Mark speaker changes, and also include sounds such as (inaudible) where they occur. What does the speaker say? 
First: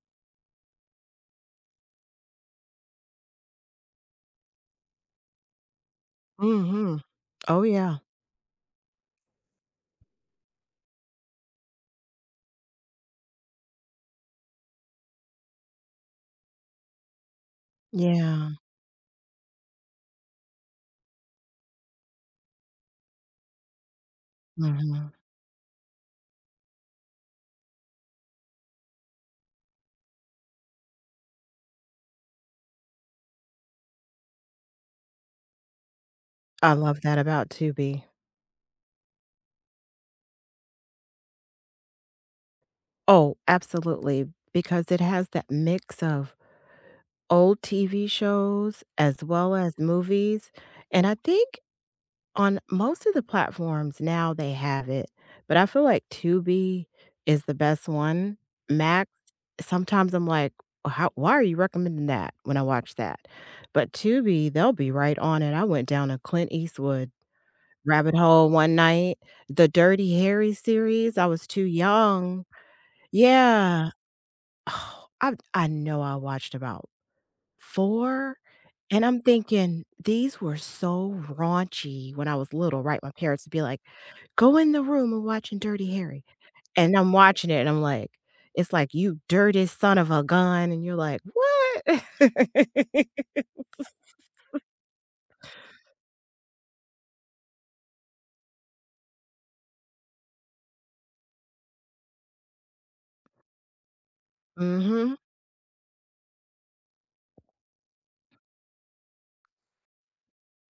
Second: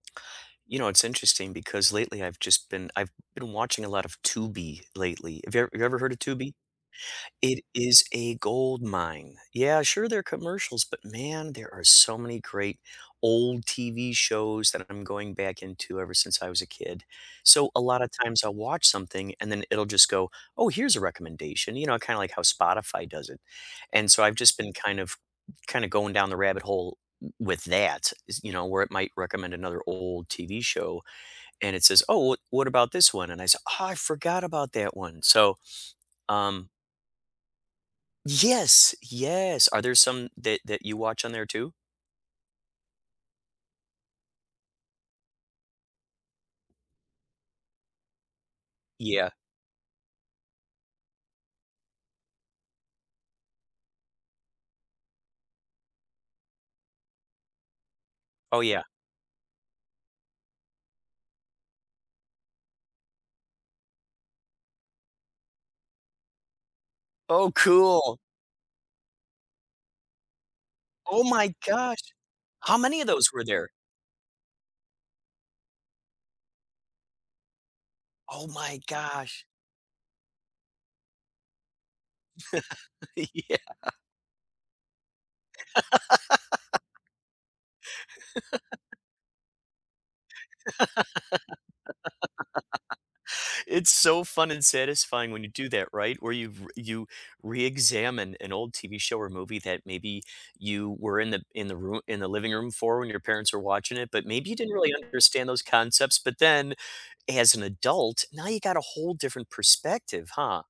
Speaker 1: You know, it's interesting because lately I've just been I've been watching a lot of Tubi lately. Have you have you ever heard of Tubi?
Speaker 2: Mhm. Oh,
Speaker 1: It
Speaker 2: yeah.
Speaker 1: is a gold mine. Yeah, sure, there are commercials, but man, there are so many great old TV shows that I'm going back into ever since I was a kid. So, a lot of times
Speaker 2: Yeah.
Speaker 1: I'll watch something and then it'll just go, "Oh, here's a recommendation," you know, kinda like how Spotify does it, and so, I've just been kind
Speaker 2: Uh-huh.
Speaker 1: of kinda going down the rabbit hole w with that, is you know, where it might recommend another old TV show, and it says, "Oh, wha what about this one?" and I said, "Oh, I forgot about that one." So, um
Speaker 2: I love that, about Tubi.
Speaker 1: Yes! Yes. Are there some that that you watch on there too?
Speaker 2: Oh, absolutely, because it has that mix of old TV shows as
Speaker 1: Yeah.
Speaker 2: well as movies, and I think on most of the platforms now, they have it, but I feel like Tubi is the best one.
Speaker 1: Oh, yeah.
Speaker 2: Max, sometimes I'm like, "How why are you recommending that when I watch that?" but Tubi, they'll be right on it. I went down a Clint Eastwood
Speaker 1: Oh,
Speaker 2: rabbit
Speaker 1: cool!
Speaker 2: hole one night, the Dirty Harry series,
Speaker 1: Oh
Speaker 2: I was
Speaker 1: my
Speaker 2: too
Speaker 1: gosh!
Speaker 2: young
Speaker 1: How many of those were there?
Speaker 2: Yeah. Oh, I I know I watched about 4,
Speaker 1: Oh my
Speaker 2: and I'm
Speaker 1: gosh.
Speaker 2: thinking these were so raunchy. When I was little, right, my
Speaker 1: (laughs)
Speaker 2: parents would
Speaker 1: Yeah.
Speaker 2: be like, "Go in the room, we're watching Dirty Harry."
Speaker 1: (laughs)
Speaker 2: And I'm watching it, and I'm like it's like,
Speaker 1: (laughs)
Speaker 2: "You dirty son of a gun," and you're like, "What?"
Speaker 1: (laughs) It's so fun
Speaker 2: (laughs)
Speaker 1: and satisfying when you do that, right? Where you've you reexamine an old TV show or movie that maybe you were in the in the roo in the living room for when your parents are watching it, but maybe you didn't really
Speaker 2: Mhm.
Speaker 1: understand those concepts, but then as an adult, now you got a whole different perspective, huh?